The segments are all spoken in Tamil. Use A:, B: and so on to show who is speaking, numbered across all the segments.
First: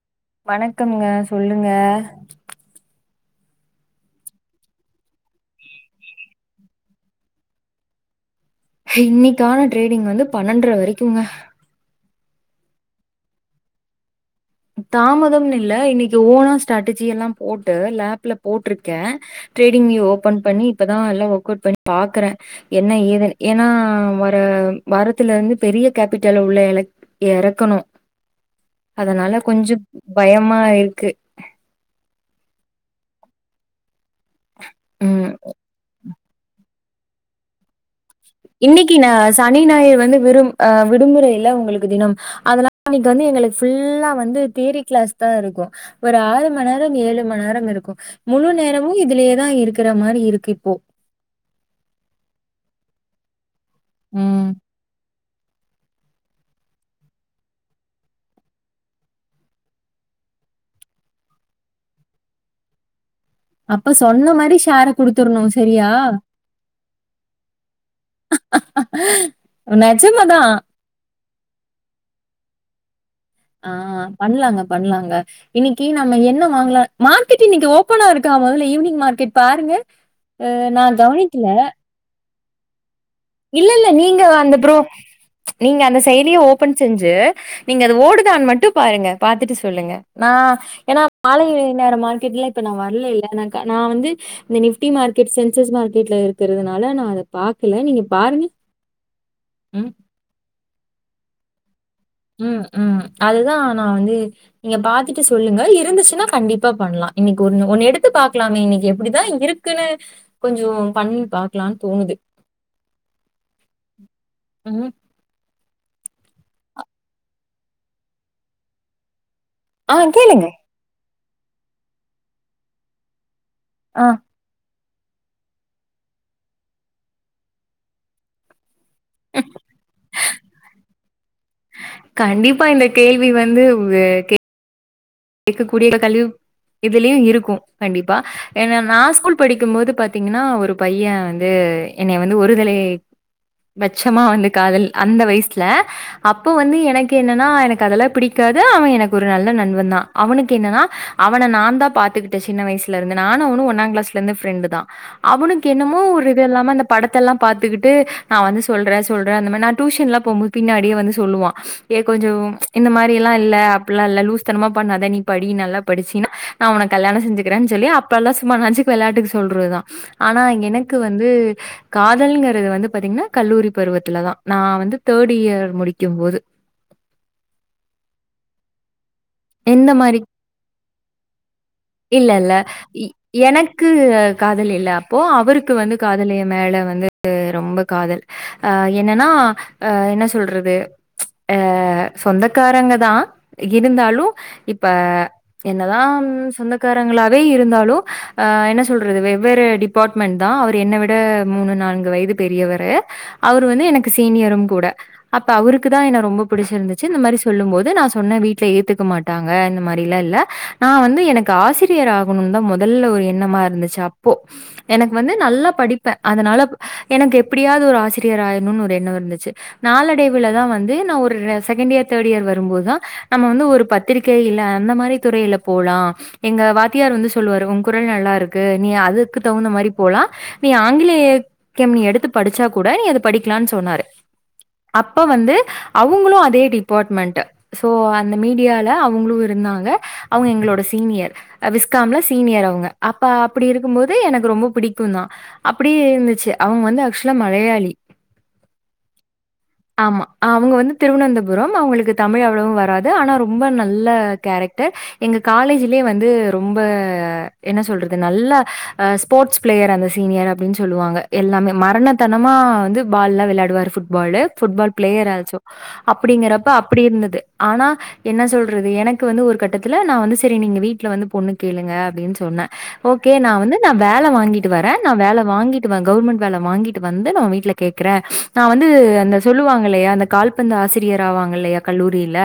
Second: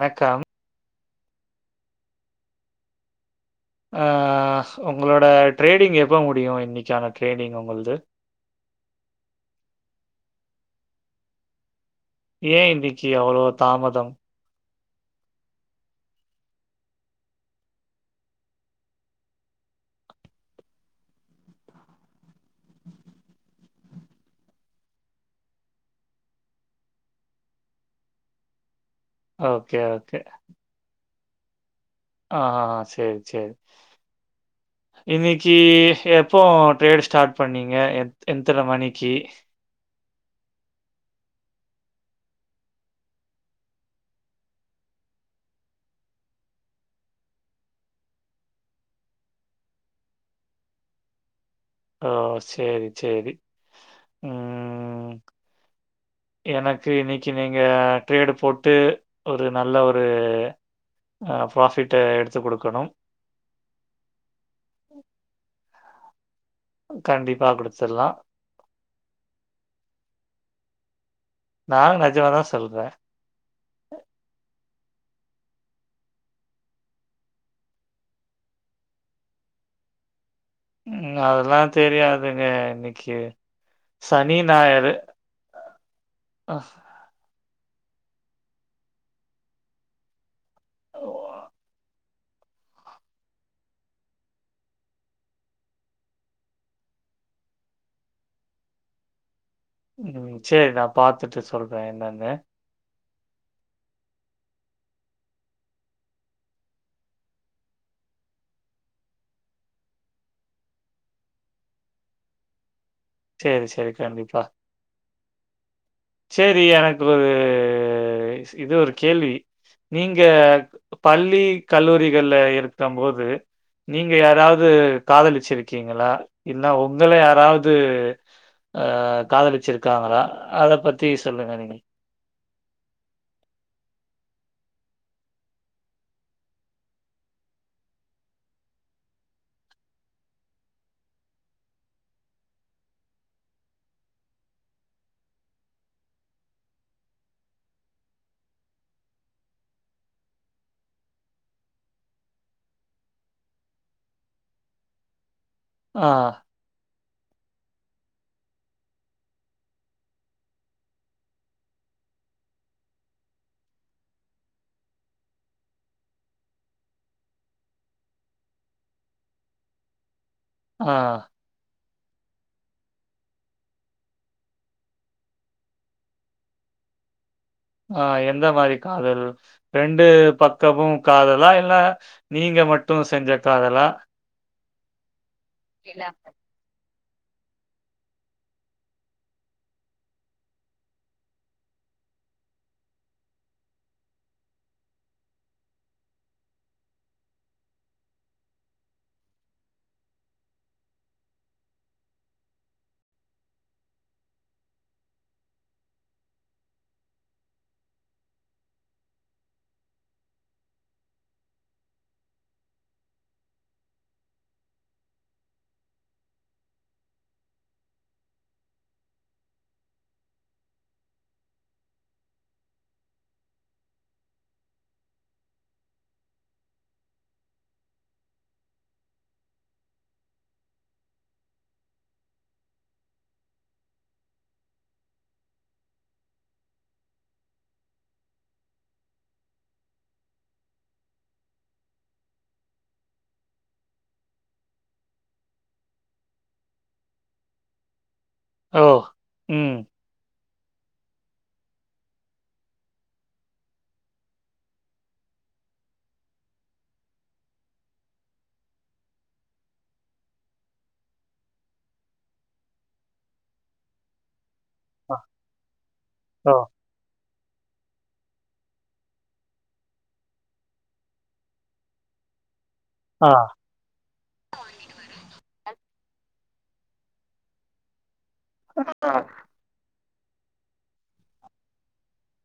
A: வணக்கம்
B: வணக்கம்ங்க சொல்லுங்க
A: ஆஹ்ஹ உங்களோட ட்ரேடிங் எப்போ முடியு இன்னைக்கான ட்ரேடிங் உங்களது
B: ஹெ இன்னைக்கான ட்ரேடிங் வந்து பன்னெண்டர வரைக்குங்க
A: ஏ இன்னக்கி அவ்ளோ தாமதம்
B: தாமதம்னு இல்ல இன்னக்கி ஓனா ஸ்ட்ராட்டஜி எல்லா போட்டு லேப்ல போட்ருக்கே டிரேடிங் வியூ ஓபன் பண்ணி இப்பதா எல்லா ஒர்க் அவுட் பண்ணி பாக்குறே என்ன ஏதுன்னு ஏன்னா வர வாரத்துல இருந்து பெரிய கேபிட்டல உள்ள எலக் எறக்கணு அதனால
A: ஓகே,
B: கொஞ்சப்
A: ஓகே.
B: பயமா இருக்கு
A: ஆ ஹஹ சேரி சேரி
B: ம்
A: இன்னக்கி எப்போ டிரேடு ஸ்டார்ட் பண்ணீங்க எத் எத்தன
B: இன்னக்கி ந
A: மணிக்கு?
B: சனி ஞாயிறு வந்து விரும் அஹ் விடுமுறையல்ல உங்களுக் ப்பு தினம் அதனால இன்னைக்கி வந்து எங்களுக்கு ஃபுல்லா வந்து தியரி கிளாஸ்தா இருக்கு ஒரு ஆறு மணி நேரம் ஏழு மணி நேரம் இருக்கு முழு நேரமு இதுலயேதா இருக்கிற மாரி இருக்கு இப்போ
A: ஓ சேரி சேரி ம் எனக்கு இன்னக்கி நீங்க ட்ரேடு போட்டு ஒரு நல்ல ஒரு அ ப்ராஃபிட்ட எடுத்து குடுக்கணும்
B: அப்ப சொன்ன மாரி ஷேர குடுத்தரணு சரியா
A: கண்டிப்பா குடுத்துடலாம்.
B: ஆ நெஜமாதா
A: நானு நெஜமாதா சொல்றே
B: ஆ பண்லாங்க பண்லாங்க இன்னக்கி நம்ம என்ன வாங்கலா மார்க்கெட் இன்னக்கி ஓப்பனா இருக்க மொதல்ல ஈவினிங் மார்கெட் பாருங்க ஆ நா கவனிக்கல
A: இருங்க இன்னக்
B: இல்ல இல்ல நீங்க அந்த ப்ரோ நீங்க அந்த செயலிய
A: அஹ்
B: ஓபன் செஞ்சு நீங்க அது ஓடுதான்னு மட்டு பாருங்க பாத்துட்டு சொல்லுங்க நா ஏன்னா மாலை நேரமா கிட்ல இப்ப நா வரலல்ல நா கா நா வந்து இந்த நிஃப்டி மார்கெட் சென்செக்ஸ் மார்கெட்ல இருக்கிறதுனால நா அத பாக்கல நீ பாரு நீ
A: உம் சேரி நா பாத்துட்டு சொல் வேண்டனானே
B: அதுதான் நான் வந்து நீங்க பாத்துட்டு சொல்லுங்க இருந்துச்சுன்னா கண்டிப்பா பண்ணலாம் இன்னைக்கு ஒு ஒன்னு எடுத்து பாக்கலாமே இன்னைக்கு எப்படிதான் இருக்குன்னு கொஞ்சம் பண்ண பாக்கலாம்னு தோணுது
A: சரி சரி கண்டிப்பா
B: ம்
A: சரி எனக்கு ஒரு இது ஒரு கேள்வி
B: ஆ
A: நீங்க
B: கேளுங்க
A: பள்ளி கல்லூரிகளில் இருக்க போோது
B: ஆ
A: நீங்க யாராவது காதலிச்சிருக்கீங்களா இல்லா உங்கள யாராவது [unintelligible] காதலிச்சுிருக்காங்களா அத பத்தி சொல்லுங்க நீங்க
B: கண்டிப்பா இந்த கேள்வி வந்து உங்க கேடக்கக்கூடிய கழிவு இதுலயும் இருக்கும் கண்டிப்பா ஏா நான் ஸ்கூல் படிக்கும்போது பாாரத்தீங்கன்னா ஒரு பையன் வந்து என்னை வந்து ஒருதலை பட்சமா வந்து காதல் அந்த வயசுல அப்போ வந்து எனக்கு என்னன்னா எனக்கு அதெல்லாம் பிடிக்காது அவன் எனக்கு ஒரு நல்ல நண்பன் தான் அவனுக்கு என்னன்னா அவனை நான் தான் பாத்துக்கிட்டேன் சின்ன வயசுல இருந்து நானும் அவனும் ஒன்னாம் கிளாஸ்ல இருந்து ஃப்ரெண்டு தான் அவனுக்கு என்னமோ
A: ஆ
B: ஒரு இது இல்லாம அந்த படத்தை ெல்லாம் பாத்துக்கிட்டு நான் வந்து சொல்றேன் சொல்றேன் அந்த மாதிரி நான் டியூஷன்லாம் போகும்போது பின்னாடியே வந்து சொல்லுவான் ஏ கொஞ்சம் இந்த மாதிரி எல்லாம் இல்ல அப்படல்லாம் இல்ல லூஸ் தனமா அப்பா நனி படி நல்லா படிச்சுனா நான் உன கல்யணம் செஞ்சுக்கேு சொல்லி அப்ப எல்லாம் சும்மா நச்சு விளாட்டுக்கு சொல்றதுதான் ஆனா
A: ஆ
B: எனக்கு வந்து காதலங்க வந்து பாத்தீங்கன்னா கல்லூரி பருவத்துிலதான் நான் வந்து தேர்ட் இயர் முடிக்கும்பது
A: ஆஹ் எந்த மாதிரி காதல்
B: எந்த
A: ரெண்டு
B: மாதிரி
A: பக்கமு காதலா இல்ல
B: இல்ல இல்ல
A: நீங்க மட்டு செஞ்ச காதலா
B: எனக்கு காதல் இல்ல அப்போ அவருக்கு வந்து காதலிய மேல வந்து ரொம்ப காதல் அஹ் என்னன்னா அஹ் என்ன சொல்றது அஹ் சொந்தக்காரங்க தான் இருந்தாலும் இப்ப என்னதான் சொந்தக்காரங்களாவே இருந்தாலும் அஹ் என்ன சொல்றது வெவ்வேறு டிபார்ட்மெண்ட் தான் அவர் என்னை விட மூணு நான்கு வயது பெரியவரு அவர் வந்து எனக்கு சீனியரும் கூட அப்ப அவருக்கு தான் என ரொம்ப பிடிச்சிருந்துச்சு இந்த மாதிரி சொல்லும் போோது நான் சொன்ன வீடல ஏத்துக்க மாட்டேன் மா இல்ல நான் வந்து எனக்கு ஆசிரியர் ஆகணும்னு தான் முதல்ல ஒரு எண்ணமா இருந்துச்சு அப்போ எனக்கு வந்து நல்லா படிப்பே அதனால எனக்கு எப்படியாவது ஒரு ஆசிரியர் ஆகணும்னு ஒரு எண்ணம் இருந்துச்சு நாளடைவுலதான் வந்து நான் ஒரு செகண்ட் இயர் தேர்ட் இயர் வரும்போதுதான் நம்ம வந்து ஒருத்து த்திகை இல்ல அந்த மாதிரி துறையில போலாம் எங்க வாத்தியார் வந்து சொல்லுவாரு உங்க குரல் நல்லா இருக்கு நீ அதுக்கு தகுந்த மாதிரி போலாம் நீ ஆங்கிலேயக்கம் நீ எடுத்து படிச்சா கூட நீது படிக்கலாம்னு சொன்னாரு அப்ப வந்து அவங்களும் அதே டிபார்ட்மெண்ட்ோ அந்த மீடியா அவங்களும் இருந்தாங்க அவங்க எங்களோட சீனியர் விஸ்காம்ல சீனியர் அவங்க அப்ப அப்படி இருக்கும் போோது எனக்கு ரொம்ப பிடிக்கும் தான் அப்படி இருந்துச்சு அவங்க வந்து ஆக்சுவலா மலையாளி
A: ஓ உம்
B: ஆமா. அவங்க வந்து திருவனந்தபுரம் அவங்களுக்கு தமிழ் அவ்வளவும் வராது ஆனா ரொம்ப நல்ல கேரக்டர் எங்கள் காலேஜலே வந்து ரொம்ப என்ன சொல்கவிறது நல்ல ஸ்போர்ட்ஸ் பிளேயர் அந்த சீனியர் அப்படின்னு சொல்லுவாங்க எல்லாமே மரணத்தனமாக வந்து பால்லாம் விளையாடுவார் ஃபுட்பாலு புட்பால்
A: அ,
B: பிளேயர் ஆச்சும்
A: ஓ!
B: அப்படிங்கறப்ப அப்படி இருந்தது ஆனா என்ன சொல்றது எனக்கு வந்து ஒரு கட்டத்தில் நான் வந்து சரி நீங்கள் வீட்டில் வந்து பொண்ணு கேளுங்க அப்படின்னு சொன்னேன்
A: ஆ.
B: ஓகே நான் வந்து நான் வேலை வாங்கிட்டு வரேன் நான் வேலை வாங்கிட்டு கவர்ன்மெண்ட் வேலை வாங்கிட்டு வந்து நான் வீட்டுல கேடக்குறேன் நான் வந்து அந்த சொல்லுவாங்களையா அந்த கால்பந்து ஆசிரியர் ஆவாங்கல்லையா கல்லூரியில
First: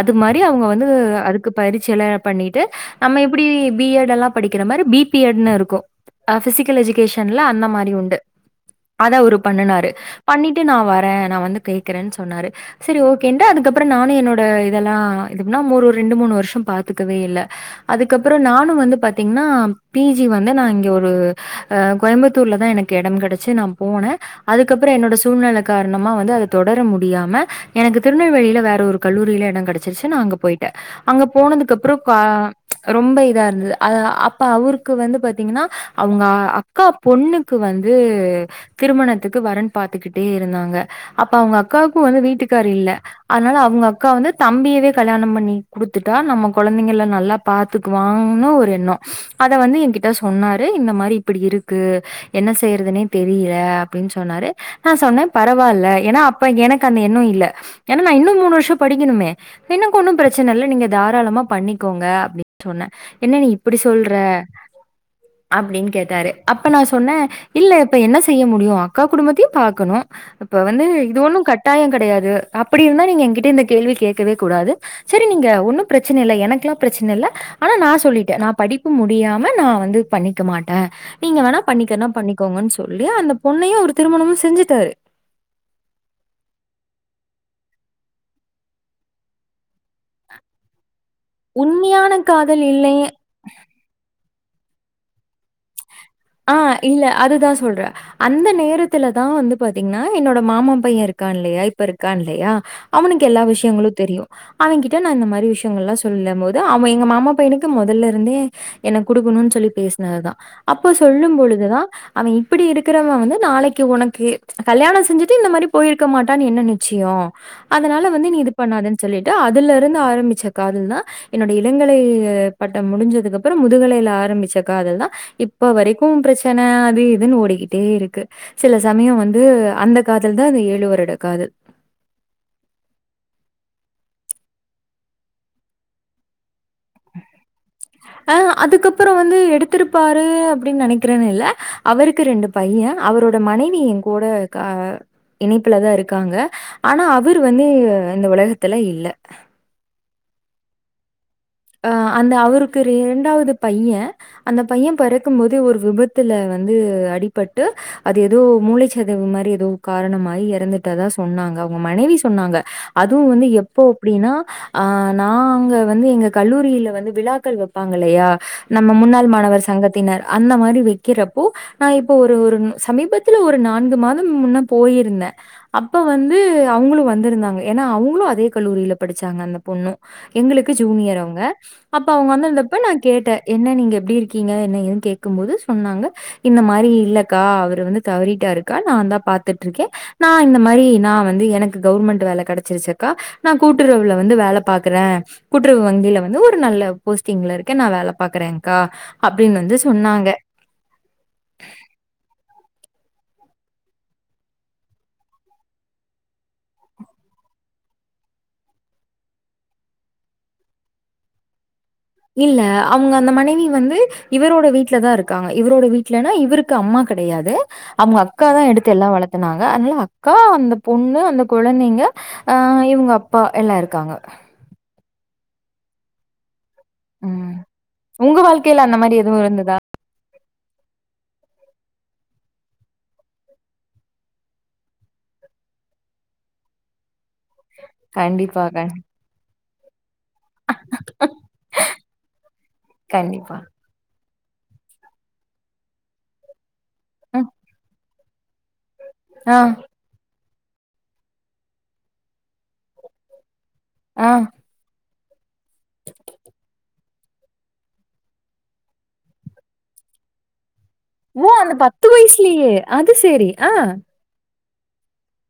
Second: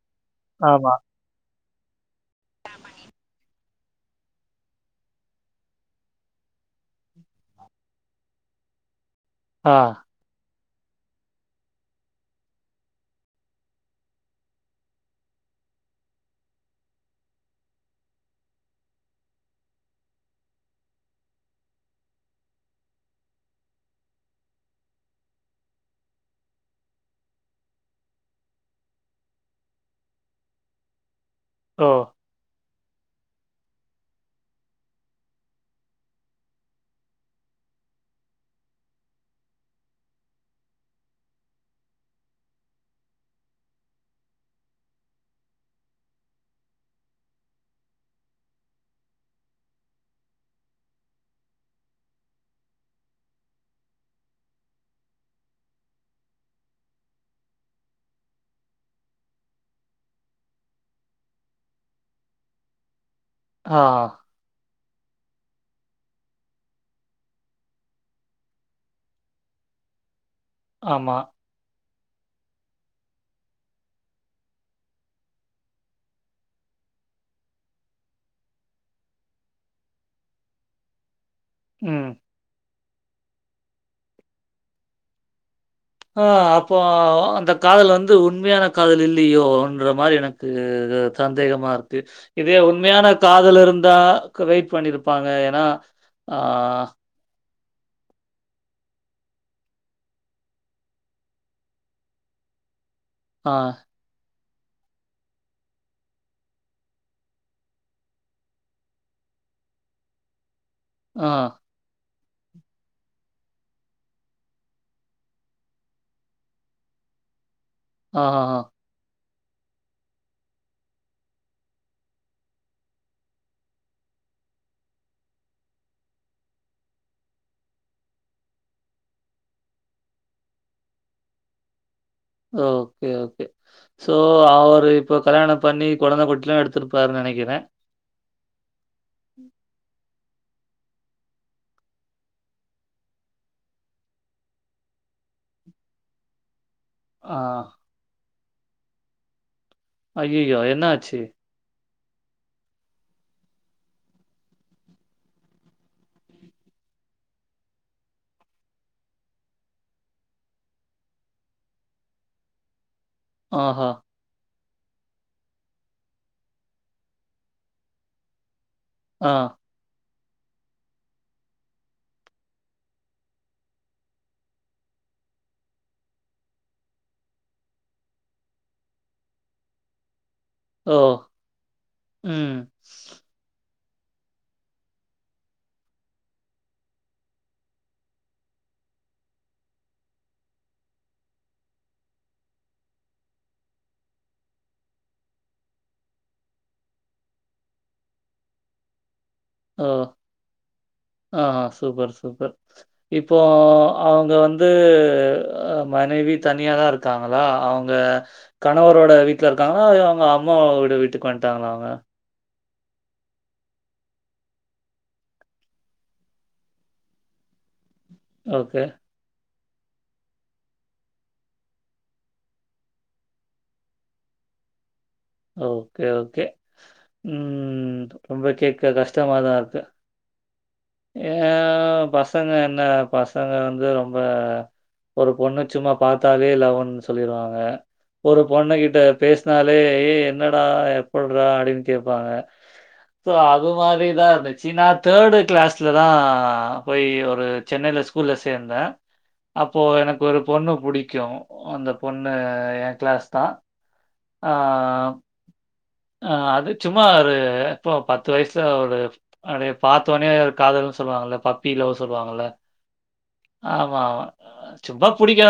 B: அது மாதிரி அவங்க வந்து
A: ஆமா.
B: அதுக்கு படிச்சில பண்ணிட்டு நம்ம எப்படி பிஎட் எல்லாம் படிக்கிற மாதிரி பி பிஎட் இருக்கும் பிசிகல் எஜுகேஷன்ல அந்த மாதிரி உண்டு அத அவுரு
A: ஆ.
B: பண்ணுனாரு பண்ணி ட்டு நான் வரேன் நான் வந்து கேக்கறேன் சொன்னாரு சரி ஓகே அதுக்கப்புறம் நானும் என்னோட இதுலாம் என்ன ஒரு ரெண்டு மூணு வருஷம் பாத்துக்கவே இல்ல அதுக்கப்புறம் நானும் வந்து பாத்தீங்கன்னா பிஜி வந்து நான் இங்க ஒரு கோயம்புத்தூர்ல தான் எனக்கு இடம் கிடைச்சு நான் போனேன் அதுக்கப்புறம் என்னோட சூழ்நிலை காரணமா வந்து அதை தொடர முடியாம எனக்கு திருநெல்வேலியில வேற ஒரு கல்லூரியில இடம் கிடச்சிருச்சு நான் அங்க போயிட்டேன் அங்க போனதுக்கு
A: ஓ!
B: அப்புறம் கா ரொம்ப இதா இருந்தது அது அப்ப அவருக்கு வந்து பாத்தீங்கன்னா அவங்க அக்கா பொண்ணுக்கு வந்து திருமணத்துக்கு வரன் பாத்துக்கிட்டே இருந்தாங்க அப்ப அவுங்க அக்காவுக்கும் வந்து வீட்டுக்கார இல்ல அதனால அவங்க அக்கா வந்து தம்பியவே கல்யாணம் பண்ணி குடுத்துட்டா நம்ம குழந்தைங்கல நல்லா பாதுக்குவாங்கனும் ஒரு எண்ணம் அத வந்து என்கிட்ட சொன்னாரு இந்த மாதிரி இப்படி இருக்கு என்ன செய்யறதுனே தெரியல அப்படின்னு சொன்னாரு நான் சொன்னேன் பரவாயில்ல ஏன்னா அப்ப எனக்கு அந்த எண்ணம் இல்ல ஏன்னா நான் இன்னும் மூணு வருஷம் படிக்கணுமே எனக்கு ஒன்னும் பிரச்சனை இல்ல நீங்க தாராளமா பண்ணிக்கோங்க அப்படின் சொன்னேன் என்ன நீ இப்படி
A: ஆ.
B: சொல்ற அப்டின்னு கேட்டாரு அப்ப நான் சொன்னேன் இல்ல இப்ப என்ன செய்ய முடியும் அக்கா குடும்பத்தையும் பாக்கணும் இப்ப வந்து
A: ஆமா.
B: இது ஒண்ணும் கட்டாயம் கிடையாது அப் அப்படி இருந்தா நீங்க என்கிட்ட இந்த கேள்வி கேட் இருக்கவே கூடாது சரி நீங்க ஒன்னும் பிரச்சனை இல் எனக்கல்லாம் பிரச்சனை இல் ஆனா நான் சொல்லிட்டேன் நான் படிப்பு முடியாம நான் வந்து பண்ணிக்க மாட்டேன் நீங்க வேணா பண்ணிக்கனா
A: ம்.
B: பண்ணிக்கோங்கு சொ சொல்லி அந்த பொண்ணையும் அவரு திருமணமும் செஞ்சுட்டாரு
A: ஆ அப்போ அந்த காதல் வந்து உண்மையான காதல் இல்லையோன்ற மாரி எனக்கு சந்தேகமா இருக்கு
B: உண்மையான
A: இதே
B: காதல் இல்லை
A: உண்மையான காதல் இருந்தா வெயிட் பண்ணிருப்பாங்க ஏன்னா
B: ஆ இல்ல அது தான் சொல்ற அந்த நேரத்துலதான் வந்து பாத்தீங்கன்னா என்னோட மாமன் பையன் இருக்கான் இல்லையா இப்ப இருக்கான் இல்லையா அவனுக்கு எல்லா
A: ஆ,
B: விஷயங்களும் தெரியும் அவன் கிட்ட நான் இந்த மாரி விஷயங்கள் எல்லாம் சொல்லும் போது அவன் எங்க மாமா பையனுக்கு முதல்லல இருந்தே என்ன குடுக்கணும்னு சொல்லி பேசினது தான்ப்ப இப்ப
A: ஆ,
B: சொல்லும் பொழுதுதான் அவன் இப்படி இருக்கிறவன் வந்து நாளைக்கு உனக்கு கல்யாணம் செஞ்சுட்டு இந்த மாரி போயிருக்க மாட்டான்னு என்ன நிச்சயம் அதனால வந்து நீ இது
A: ஆஹஹ.
B: பண்ணாதன்னு சொல்லிட்டு அதுல இருந்து ஆரம்பிச்ச காதல் தான் என்னோட இளங்கலை பட்டம் முடிஞ்சதுக்கு அப்புறம் முதுகலையில ஆரம்பிச்ச காதல் தான் இப் இப்ப வரைக்கும் பிரச்சனை அது இதுன்னு ஓடிக்கிட்டே இருக்கு சில சமயம் வந்து அந்த காதல் தான் இந்த ஏழு வருட காதல்
A: ஓகே ஓகே சோ அவரு இப்ப கல்யாணம் பண்ணி குழந்தை குட்டி எல்லாம் எடுத்துருப்பாருனு நினைக்கிறேன்
B: அ அதுக்கப்புறம் வந்து எடுத்திருப்பாரு அப்படின்னு நினைக்கிறேன்னு இல்ல அவருக்கு ரெண்டு பையன் அவரோட மனைவியும் கூட அ இணைப்புலதான் இருக்காங்க ஆனா
A: ஆ.
B: அவர் வந்து இந்த உலக த்துல இல்ல
A: அய்யயோ என்னாச்சு
B: அ அந்த அவருக்கு இரண்டாவது பையன் அந்த பையன் பிறக்கும் போது ஒரு விபத்துல வந்து அடிபட்டு அது ஏதோ மூளைச்சதவு மாதிரி ஏதோ காரணமாய் இறந்துட்டதா சொன்னாங்க அவுங்க மனைவி சொன்னாங்க அதுவும் வந்து எப்போ
A: ஆஹா.
B: அப்படின்னா ஆஹ் நான் அங்க வந்து எங்க கல்லூரியில வந்து விழாக்கள் வெப்பாங்க இல்லையா நம்ம முன்னாள்
A: ஆ.
B: மாணவர் சங்கத்தினர் அந்த மாதிரி வைக்கிறப்போ நான் இப்போ ஒரு ஒரு சமீபத்துல ஒரு நான்கு மாதம் முன்னா போயிருந்தேன் அப்ப வந்து அவங்களும் வந்திருந்தாங்க ஏன்னா அவங்களும் அதே கல்லூரியில படிச்சாங்க அந்த பொண்ணு எங்களுக்கு
A: ஓ!
B: ஜூனியர் ஆ அப்ப அவங்க வந்து
A: ம்.
B: இருந்தப்ப நான் கேட்டேன் என் என்ன நீங்க எப்படி இருக்கீங்க என்ன ஏன்னு கேக்கும்போது சொன்னாங்க இந்த மாதிரி இல்லக்கா அவரு வந்து தவறிட்டாருக்கா நான் தான் பாத்துட்டுருக்கேன் நான் இந்த மாதிரி நான் வந்து எனக்கு கவுர்மெண்ட் வேலை கிடைச்சிருச்சிக்கா நான் கூட்டுறவுல வந்து வேலை பாக்குறேன் கூட்டுறவு வங்கியில வந்து ஒரு நல்ல போஸ்டிங்ல இருக்க நான் வேலை பாக்குறேன்கா
A: ஓ ஆஹ்் சூப்பர் சூப்பர் இப்போ அவங்க வந்துஹ மனைவி தனியாதான் இருக்காங்களா அவங்க கணவரோட வீட்டுல இருக்காங்களா அவங்க அம்மாவோட வீட்டுக்கு வந்துட்டாங்களா அவங்க
B: இல்ல அவங்க அந்த மனைவி வந்து இவரோட வீட்டுல தான் இருக்காங்க இவரோட வீட்டுலன்னா இவருக்கு அம்மா கிடையாது அவங்க அக்காத தான்
A: ஓகே,
B: எடுத்து எல்லாம் வளர்த்தனாங்க அக்கா அந்த பொண்ணு அந்த குழந்தைங்க அஹ் இவங்க அப்பா எல்லாம் இருக்காங்க
A: ஓகே ஓகே
B: ம்.
A: உம்
B: உங்க
A: ரொம்ப
B: வாழ்க்கையில
A: கே்க
B: அந்த மாரி எதுவும்
A: கஷ்டமாதான்
B: இருந்ததா?
A: இருக்கு ஏ பசங்க என்ன பசங்க வந்து ரொம்ப ஒரு பொண்ணு சும்மா பார்த்தாலே லவுனு சொல்லிருவாங்க ஒரு
B: கண்டிப்பா,
A: பொண்ணு
B: கண்
A: கிட்ட பேசினால அ ஐ ஏ என்னடா எப்புட்றா அப்படின்னு கேப்பாங்க சோ
B: கண்டிப்பா.
A: அது மாரிதான் இருந்துச்ச சி நா தேர்டு கிளாஸ்லதான் போய் ஒரு
B: ம்.
A: சென்னைல ஸ்கூ ஸ்கூல சேர்ந்தேன்
B: ஆ,
A: அப்போ எனக்கு ஒரு பொண்ணு பிடிக்கும் அந்த பொண்ணு யென் கிளாஸ் தான்
B: ஆ.
A: ஆஹ் அஹ் அது சும்மா ஒரு இப்போ பத்து வயசுல ஒரு அப்டியே பாத்தோடனே ஒரு காதல்
B: ஓ அந்த பத்து வயசுலயே அது சரி ஆஹ
A: ஆமா, ஆமா. சும்மா புடிக்க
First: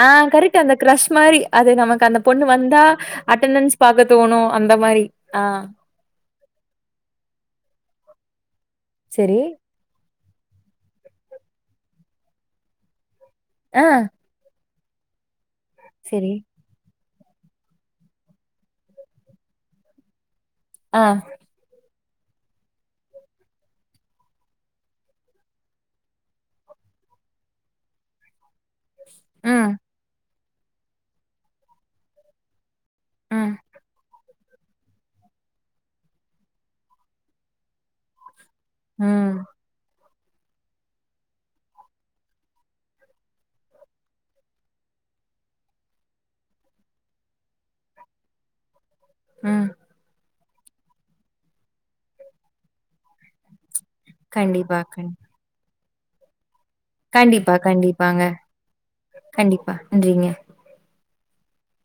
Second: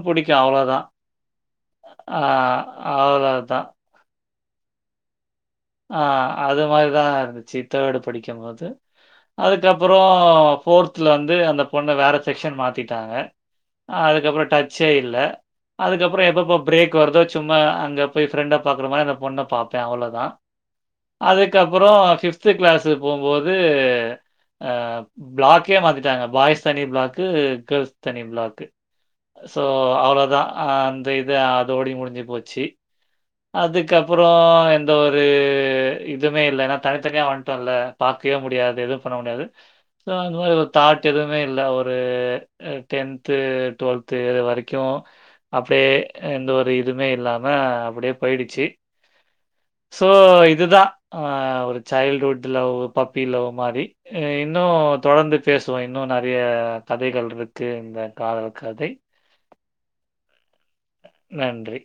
B: ஆஹ் கரெக்ட் அந்த கிரஷ் மாதரி அது நமக்கு அந்த
A: ஆ,
B: பொண்ணு வந்தா அட்டனன்ஷ் பாக் தோணும் அந்த மாதிரி
A: ஆஹ் அது மாரிதான் இருந்துச்சி தேடு படிக்கும்போது
B: சரி.
A: அதுக்கப்புறம் போர்த்லேர்ந்து அந்த பொண்ணை வேற செக்ஷன் மாத்திட்டாங்க
B: ஆ,
A: அதுக்கப்புறம் டச் ச்சே இல்ல அதுக்கப்பறோ
B: சரி.
A: எப்பப்ப பிரேக் க்கு வருதோ சும்மா அங்க போய் ஃப்ரெண்ட பாக்குற மாரி அந்த பொண்ண பாப்பே அவ்ளோதா
B: ஆ.
A: அதுக்கப்றோ ஃபிஃப்த்து கிளாஸு போம்போது ஆ பிளாக்கே மாத்திட்டாங்க பாய்ஸ் தனி பிளாக்கு கேள்ஸ் தனி பிளாக்கு சோ
B: ம்,
A: அவ்ளதா ஆ அந்த இது அதோடயே முடிஞ்சு போச்சு
B: ம்.
A: அதுக்கப்றோ எந்த ஒரு இது இதுமே இல்ல ஏன்னா தனித்தனியா வன்டோம்ல பாக்கவே முட் முடியாது எதும் பண்ண
B: ம்,
A: முடியாது சோ அந்த மாரி ஒரு தாட் எதுவுமே இல்ல ஒரு அ டென்த்து டுவெல்த்து இது வரைக்கு அப்டியே எந்த ஒரு இதுமே இல்லாம அப்டியே போயிடுச்சு
B: ஆஹ்
A: ஸோ இதுதா ஆ ஒரு சைல்டுஹூட் லவ் பப்பி லவ் மாரி ஆ இன்னு
B: கண்டிப்பா, கண்
A: தொடர்ந்து பேச சோ இன்னு நெறைய கதைகள்
B: கண்டிப்பா
A: இருக்கு. இந்த
B: கண்டிப்பாங்க
A: காதல் கதை.
B: கண்டிப்பா நன்றிங்க
A: நன்றி